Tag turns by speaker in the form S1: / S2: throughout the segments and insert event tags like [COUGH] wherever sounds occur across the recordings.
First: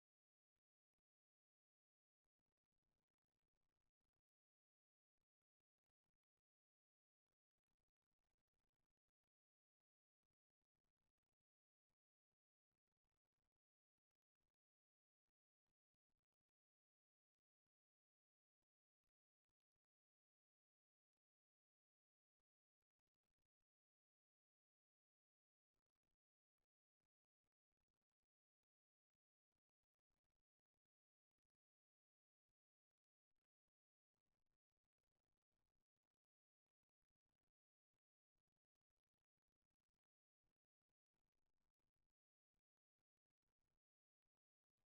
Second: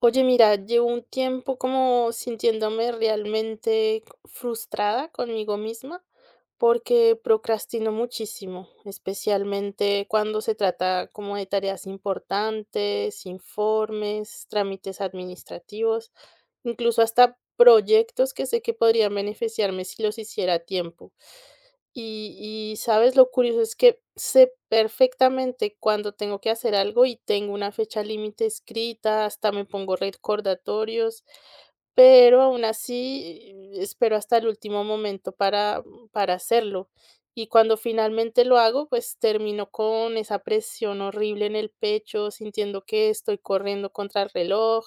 S1: Oye, mira, llevo un tiempo como sintiéndome realmente frustrada conmigo misma porque procrastino muchísimo, especialmente cuando se trata como de tareas importantes, informes, trámites administrativos, incluso hasta proyectos que sé que podrían beneficiarme si los hiciera a tiempo. Y, ¿sabes? Lo curioso es que sé perfectamente cuándo tengo que hacer algo y tengo una fecha límite escrita, hasta me pongo recordatorios, pero aún así espero hasta el último momento para hacerlo. Y cuando finalmente lo hago, pues termino con esa presión horrible en el pecho, sintiendo que estoy corriendo contra el reloj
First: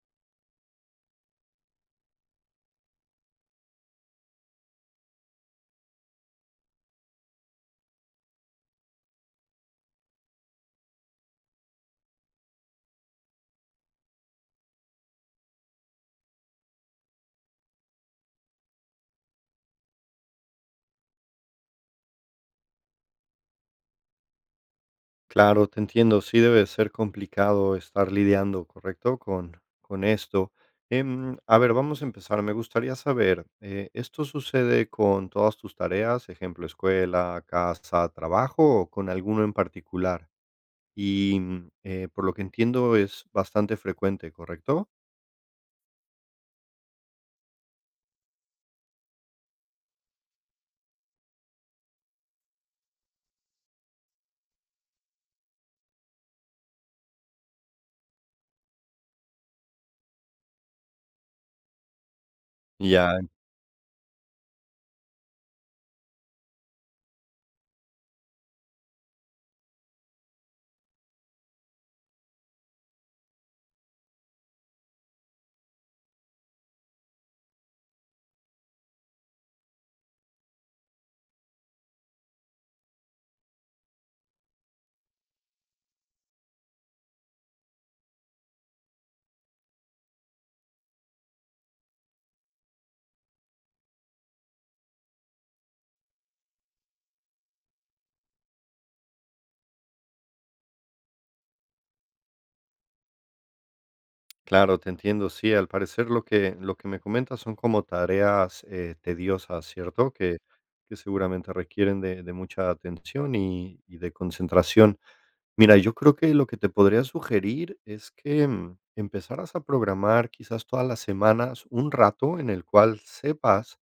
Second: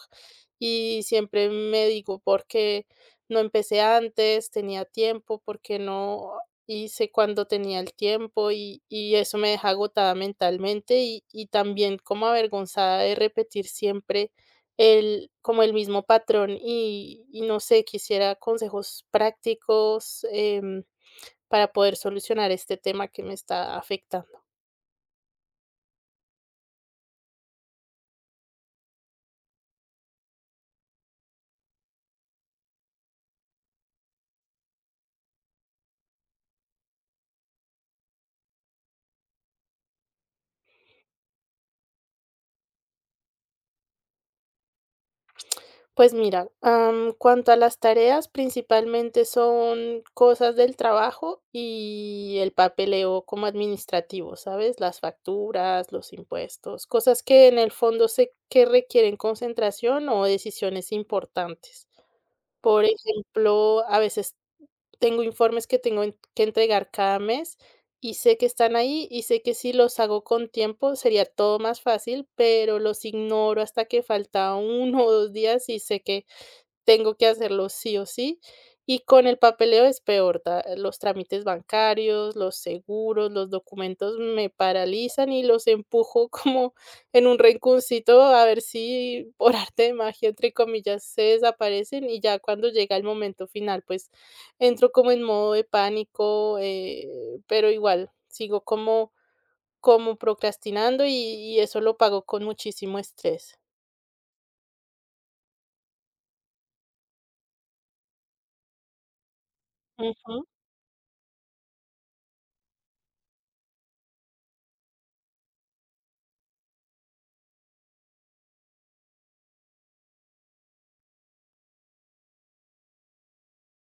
S1: y siempre me digo: "¿Por qué no empecé antes? Tenía tiempo, ¿por qué no y sé cuando tenía el tiempo y eso me deja agotada mentalmente y también como avergonzada de repetir siempre el como el mismo patrón y no sé, quisiera consejos prácticos, para poder solucionar este tema que me está afectando.
S2: Claro, te entiendo. Sí debe ser complicado estar lidiando, ¿correcto? Con esto. A ver, vamos a empezar. Me gustaría saber, ¿esto sucede con todas tus tareas? Ejemplo, escuela, casa, trabajo, o con alguno en particular. Y, por lo que entiendo, es bastante frecuente, ¿correcto?
S1: Pues mira, cuanto a las tareas, principalmente son cosas del trabajo y el papeleo como administrativo, ¿sabes? Las facturas, los impuestos, cosas que en el fondo sé que requieren concentración o decisiones importantes. Por
S2: Ya.
S1: ejemplo, a veces tengo informes que que entregar cada mes y sé que están ahí y sé que si los hago con tiempo sería todo más fácil, pero los ignoro hasta que falta uno o dos días y sé que tengo que hacerlo sí o sí. Y con el papeleo es peor, los trámites bancarios, los seguros, los documentos me paralizan y los empujo [LAUGHS] como en un rinconcito a ver si por arte de magia, entre comillas, se desaparecen y ya cuando llega el momento final, pues entro como en modo de pánico, pero igual sigo como, como procrastinando y eso lo pago con muchísimo estrés.
S2: Claro, te entiendo. Sí, al parecer lo que me comentas son como tareas, tediosas, ¿cierto? Que
S1: Ujú,
S2: que seguramente requieren de mucha atención y de concentración. Mira, yo creo que lo que te podría sugerir es que, empezaras a programar quizás todas las semanas un rato en el cual sepas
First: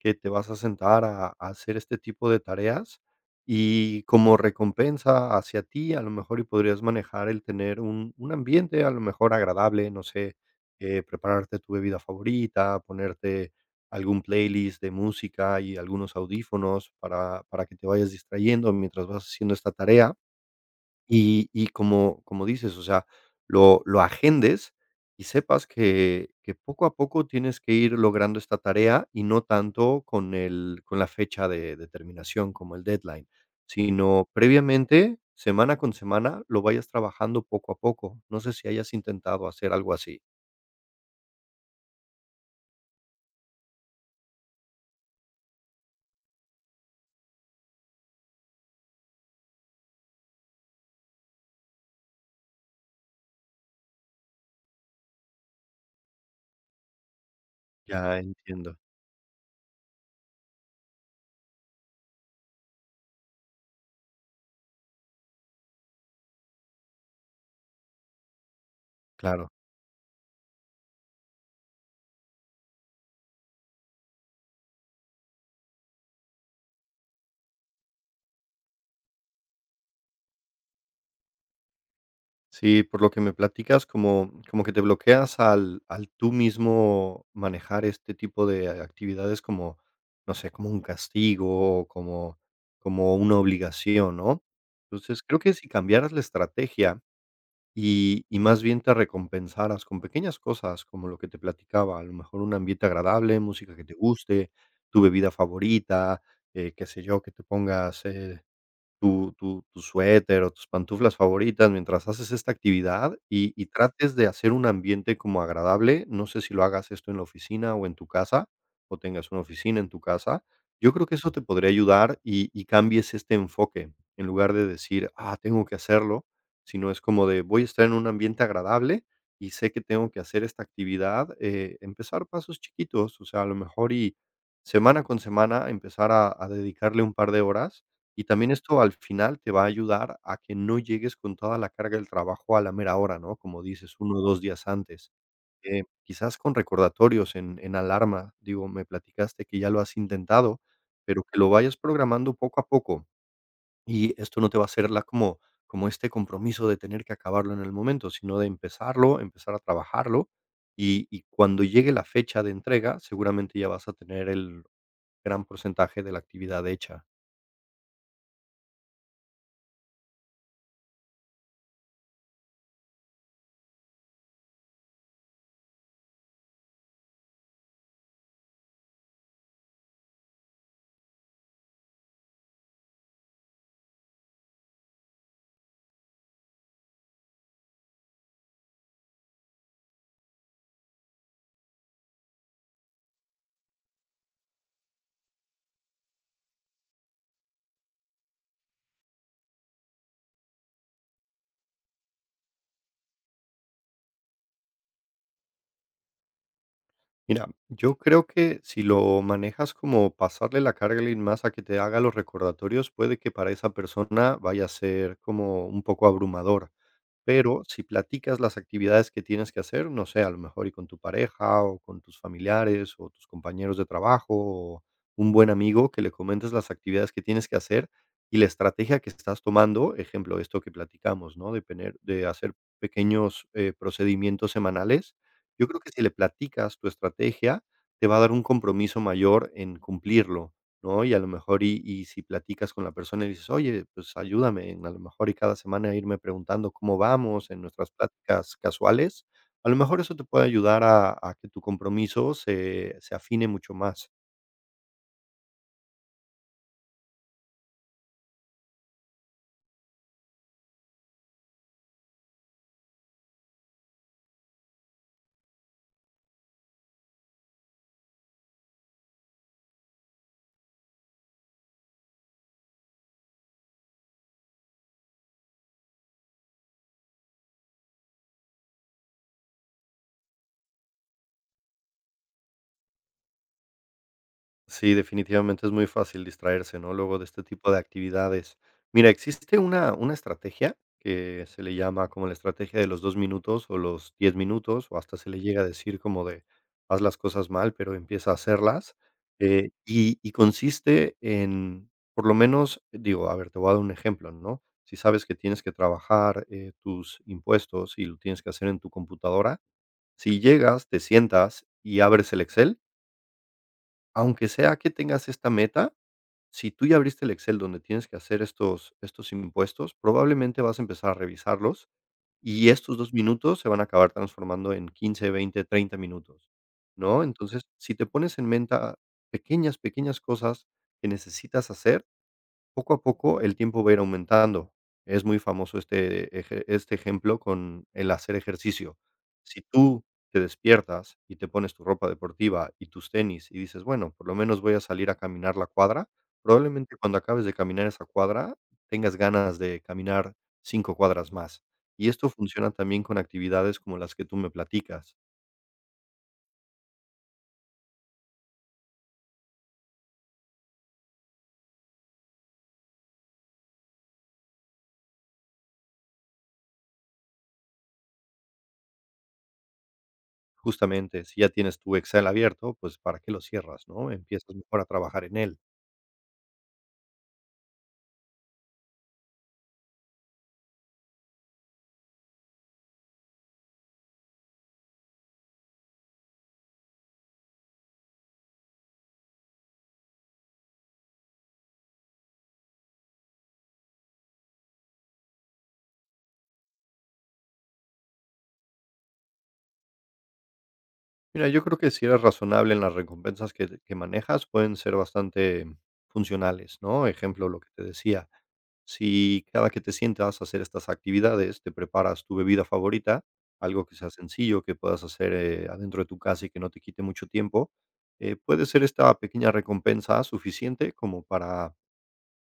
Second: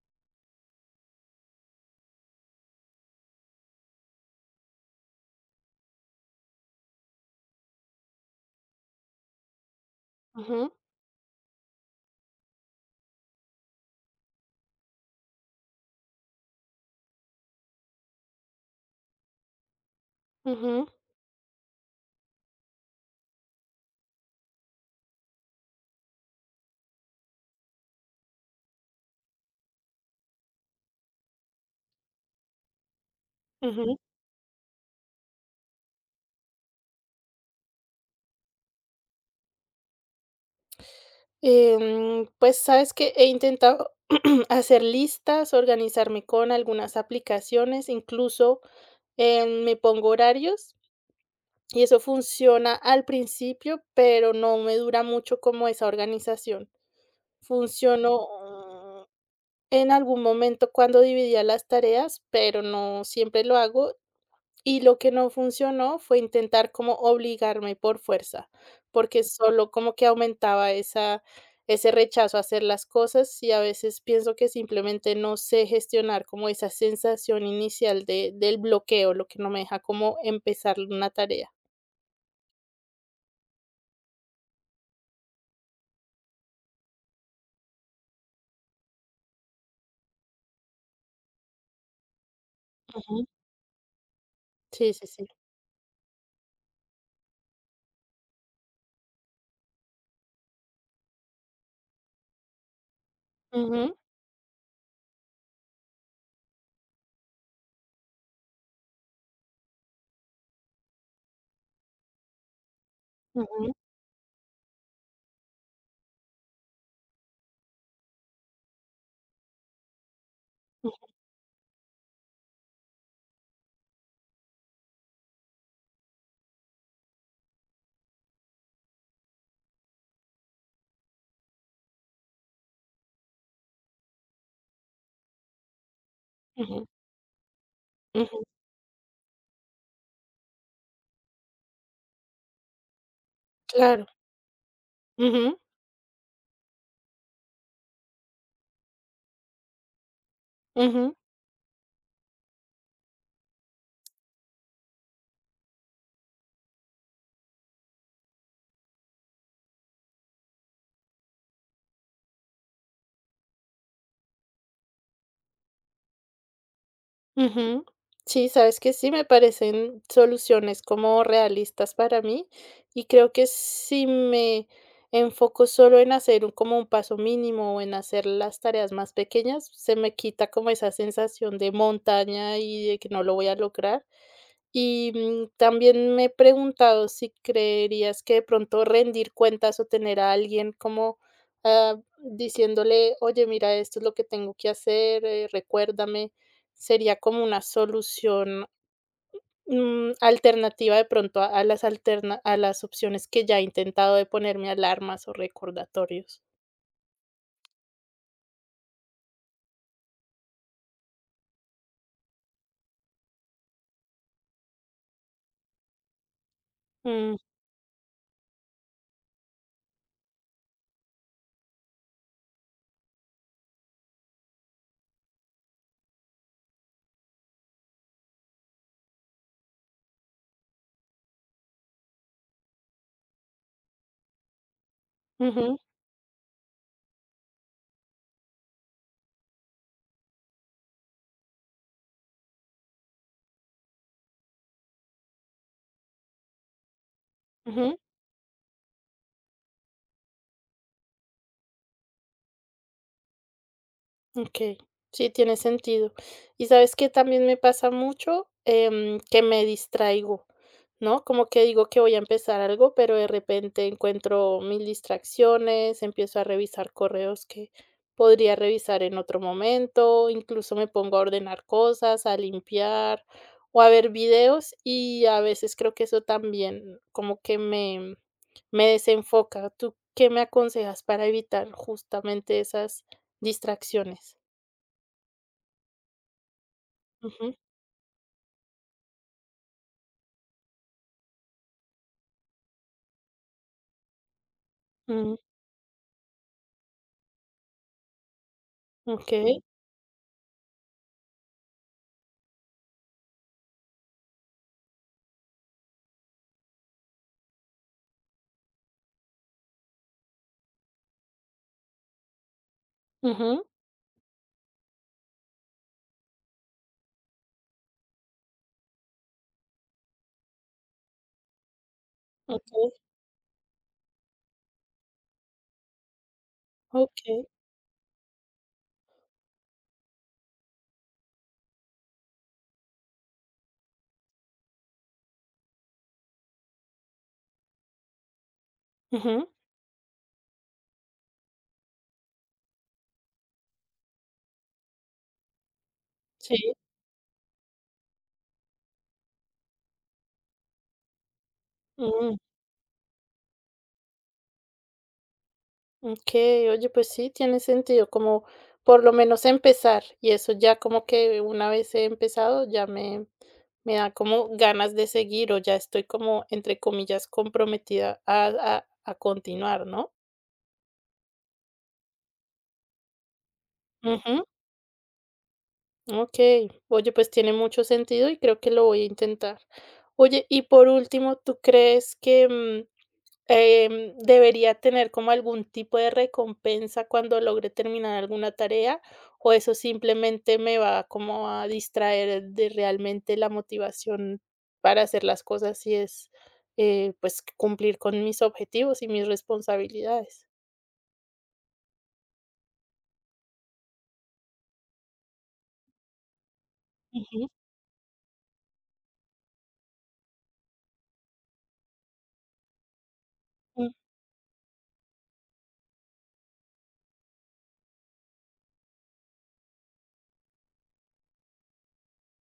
S2: que te vas a sentar a hacer este tipo de tareas. Y como recompensa hacia ti, a lo mejor y podrías manejar el tener un ambiente, a lo mejor agradable, no sé,
S1: ujú,
S2: prepararte tu bebida favorita, ponerte algún playlist de música y algunos audífonos para que te vayas distrayendo mientras vas haciendo esta tarea.
S1: ujú,
S2: Y como dices, o sea, lo agendes y sepas que poco a poco tienes que ir logrando esta tarea y no tanto con la fecha de terminación como el deadline,
S1: ujú.
S2: sino previamente, semana con semana, lo vayas trabajando poco a poco. No sé si hayas intentado hacer algo así.
S1: Pues, sabes que he intentado [CLEARS THROAT] hacer listas, organizarme con algunas aplicaciones, incluso, me pongo horarios y eso funciona al principio, pero no me dura mucho como esa organización.
S2: Ya entiendo,
S1: Funcionó, en algún momento cuando dividía las tareas, pero no siempre lo hago y lo que no funcionó fue intentar como obligarme por fuerza, porque
S2: claro.
S1: solo como que aumentaba esa ese rechazo a hacer las cosas, y a veces pienso que simplemente no sé gestionar como esa sensación inicial de del bloqueo, lo que no me deja como empezar una tarea.
S2: Sí, por lo que me platicas, como que te bloqueas al tú mismo manejar este tipo de actividades como, no sé, como un castigo, o como
S1: Ujú.
S2: una obligación, ¿no?
S1: Sí, sí,
S2: Entonces,
S1: sí.
S2: creo que si cambiaras la estrategia y más bien te recompensaras con pequeñas cosas, como lo que te platicaba, a lo mejor un ambiente agradable, música que te
S1: Ujú,
S2: guste, tu bebida favorita, qué sé yo, que te pongas, tu suéter o tus pantuflas favoritas mientras haces esta actividad y
S1: ujú,
S2: trates de hacer un ambiente como agradable. No sé si lo hagas esto en la oficina o en tu casa, o tengas una oficina en tu casa. Yo
S1: ujú,
S2: creo que eso te podría ayudar y cambies este enfoque, en lugar de decir: "Ah, tengo que hacerlo", sino es como de: "Voy a estar en un ambiente agradable y sé que tengo que hacer esta actividad", empezar pasos chiquitos, o sea, a lo mejor y semana con semana empezar a
S1: ujú,
S2: dedicarle un par de horas y
S1: ujú,
S2: también esto al final te va a ayudar a que no llegues con toda la carga del trabajo a la mera hora, ¿no? Como dices,
S1: claro.
S2: 1 o 2 días antes.
S1: Ujú,
S2: Quizás con recordatorios en alarma, digo, me platicaste que ya lo has intentado,
S1: ujú.
S2: pero que lo vayas programando poco a poco, y esto no te va a hacer la como este compromiso de tener que acabarlo en el momento, sino de empezarlo, empezar a trabajarlo, y cuando llegue la fecha de entrega, seguramente ya vas a tener el gran porcentaje de la actividad hecha.
S1: Ujú. Sí, sabes que sí me parecen soluciones como realistas para mí y creo que si me enfoco solo en hacer un, como un paso mínimo o en hacer las tareas más pequeñas, se me quita como esa sensación de montaña y de que no lo voy a lograr. Y, también me he preguntado si creerías que de pronto rendir cuentas o tener a alguien como, diciéndole: "Oye, mira, esto es lo que tengo que hacer, recuérdame", sería como una solución, alternativa de pronto a las opciones que ya he intentado de ponerme alarmas o recordatorios.
S2: Mira, yo creo que si lo manejas como pasarle la carga a alguien más a que te haga los recordatorios, puede que para esa persona vaya a ser como un poco abrumadora.
S1: Mm,
S2: Pero si platicas las actividades que tienes que hacer, no sé, a lo mejor y con tu pareja o con tus familiares o tus compañeros de trabajo o un buen amigo que le comentes las actividades que tienes que hacer y la estrategia que estás tomando, ejemplo, esto que platicamos, ¿no? De hacer pequeños procedimientos semanales, yo
S1: ujú,
S2: creo que si le platicas tu estrategia, te va a dar un compromiso mayor en cumplirlo. ¿No? Y a lo mejor y si platicas con la persona y dices: "Oye, pues ayúdame en a lo mejor y cada semana irme preguntando cómo vamos en nuestras
S1: ujú.
S2: pláticas casuales", a lo mejor eso te puede ayudar a que tu compromiso se afine mucho más.
S1: Okey, sí, tiene sentido. ¿Y sabes qué también me pasa mucho? Que me distraigo, ¿no? Como que digo que voy a empezar algo, pero de repente encuentro mil distracciones, empiezo a revisar correos que podría revisar en otro momento, incluso me pongo a ordenar cosas, a limpiar o a ver videos, y a veces creo que eso también como que me desenfoca. ¿Tú qué me aconsejas para evitar justamente esas distracciones?
S2: Sí, definitivamente es muy fácil distraerse, ¿no? Luego de este
S1: Ujú,
S2: tipo de actividades. Mira, existe una estrategia que se le llama como la estrategia de los 2 minutos o los 10 minutos, o hasta se
S1: mm,
S2: le llega a decir como de haz las cosas mal, pero empieza a hacerlas.
S1: okay.
S2: Y consiste en, por lo menos, digo, a ver, te voy a dar un ejemplo, ¿no? Si sabes que tienes que trabajar tus impuestos y lo tienes que hacer en tu computadora, si llegas, te sientas y abres el Excel,
S1: Ujú,
S2: aunque sea que tengas esta meta, si tú ya abriste el Excel donde tienes que hacer estos impuestos, probablemente vas a empezar a revisarlos, y
S1: okay,
S2: estos 2 minutos se van a acabar transformando en 15, 20, 30 minutos, ¿no?
S1: okay.
S2: Entonces, si te pones en mente pequeñas, pequeñas cosas que necesitas hacer poco a poco el tiempo va a ir aumentando. Es muy famoso este eje este ejemplo con el hacer ejercicio.
S1: Ujú,
S2: Si tú te despiertas y te pones tu ropa deportiva y tus tenis y dices: "Bueno, por lo menos voy a salir a caminar la cuadra",
S1: sí,
S2: probablemente cuando acabes de caminar esa cuadra tengas ganas de caminar 5 cuadras más. Y esto
S1: mm,
S2: funciona también con actividades como las que tú me platicas.
S1: okay. Oye, pues sí, tiene sentido, como por lo menos empezar, y eso ya como que una vez he empezado, ya me da como ganas de seguir, o ya estoy como, entre comillas, "comprometida" a continuar, ¿no?
S2: Justamente, si ya tienes tu Excel abierto, pues, ¿para qué lo cierras, no?
S1: Ujú,
S2: Empiezas mejor a trabajar en él.
S1: okey. Oye, pues tiene mucho sentido y creo que lo voy a intentar. Oye, y por último, ¿tú crees que, mm... ¿debería tener como algún tipo de recompensa cuando logre terminar alguna tarea, o eso simplemente me va como a distraer de realmente la motivación para hacer las cosas y es, pues, cumplir con mis objetivos y mis responsabilidades?
S2: Mira, yo creo que si eres razonable en las recompensas que manejas, pueden ser bastante funcionales, ¿no? Ejemplo,
S1: Ujú,
S2: lo que te decía, si cada que te sientas a hacer estas actividades, te preparas tu bebida favorita, algo
S1: mm,
S2: que sea sencillo, que puedas hacer, adentro de tu casa y que no te quite mucho tiempo, puede ser esta pequeña recompensa suficiente como para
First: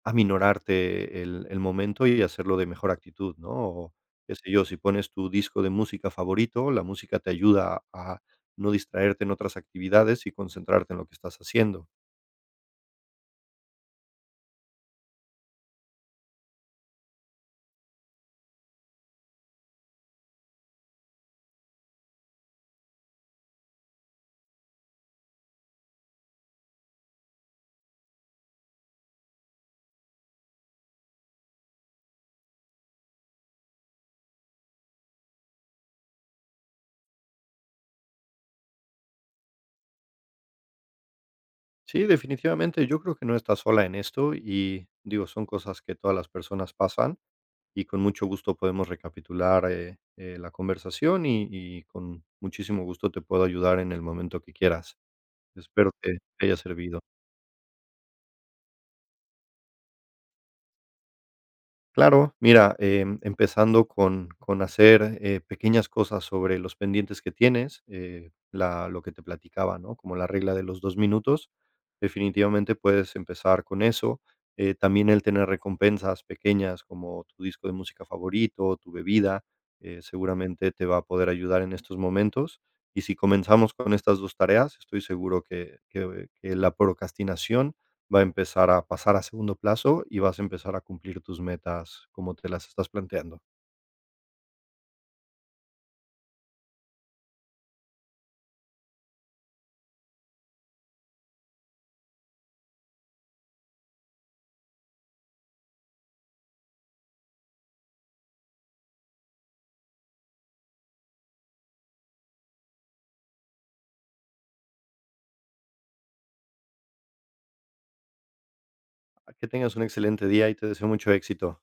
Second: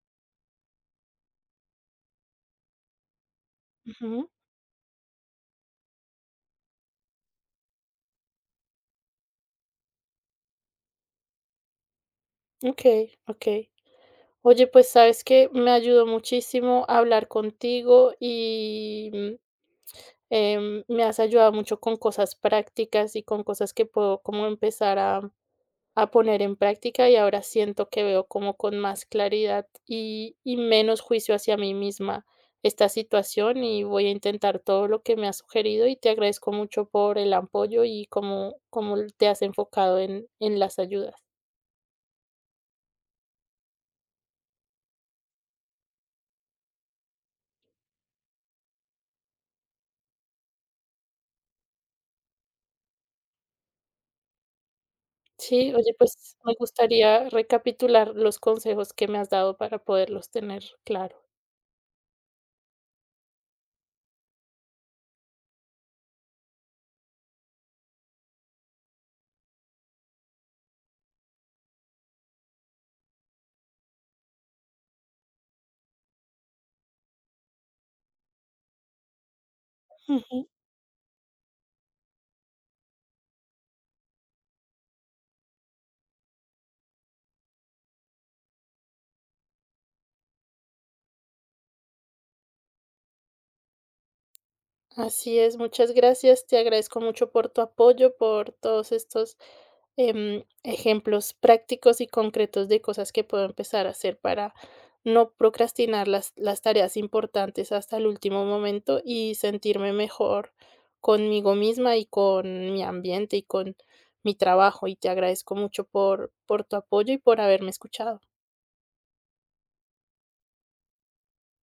S2: aminorarte el momento y hacerlo de mejor actitud, ¿no? O,
S1: ujú.
S2: qué sé yo, si pones tu disco de música favorito, la música te ayuda a no distraerte en otras actividades y concentrarte en lo que estás haciendo.
S1: Okey, okey. Oye, pues, ¿sabes que me ayudó muchísimo hablar contigo y, mm... me has ayudado mucho con cosas prácticas y con cosas que puedo como empezar a poner en práctica y ahora siento que veo como con más claridad y menos juicio hacia mí misma esta situación y voy a intentar todo lo que me has sugerido y te agradezco mucho por el apoyo y cómo, cómo te has enfocado en las ayudas.
S2: Sí, definitivamente, yo creo que no estás sola en esto y, digo, son cosas que todas las personas pasan, y con mucho gusto podemos recapitular, la conversación y con muchísimo gusto te puedo ayudar en el momento que quieras.
S1: Sí,
S2: Espero
S1: oye,
S2: que
S1: pues
S2: te
S1: me
S2: haya servido.
S1: gustaría recapitular los consejos que me has dado para poderlos tener claro.
S2: Claro, mira, empezando con hacer, pequeñas cosas sobre los pendientes que tienes, la lo que te platicaba, ¿no? Como la regla de los 2 minutos, definitivamente puedes empezar con eso. También el tener recompensas pequeñas como tu disco de música favorito, tu bebida,
S1: Ujú.
S2: seguramente te va a poder ayudar en estos momentos. Y si comenzamos con estas 2 tareas, estoy seguro que la procrastinación va a empezar a pasar a segundo plazo y vas a empezar a cumplir tus metas como te las estás planteando.
S1: Así es, muchas gracias. Te agradezco mucho por tu apoyo, por todos estos ejemplos prácticos y concretos de cosas que puedo empezar a hacer para no procrastinar las tareas importantes hasta el último momento y sentirme mejor conmigo misma y con mi ambiente y con mi trabajo. Y te agradezco mucho por tu apoyo y por haberme escuchado.
S2: Ah, que tengas un excelente día y te deseo mucho éxito.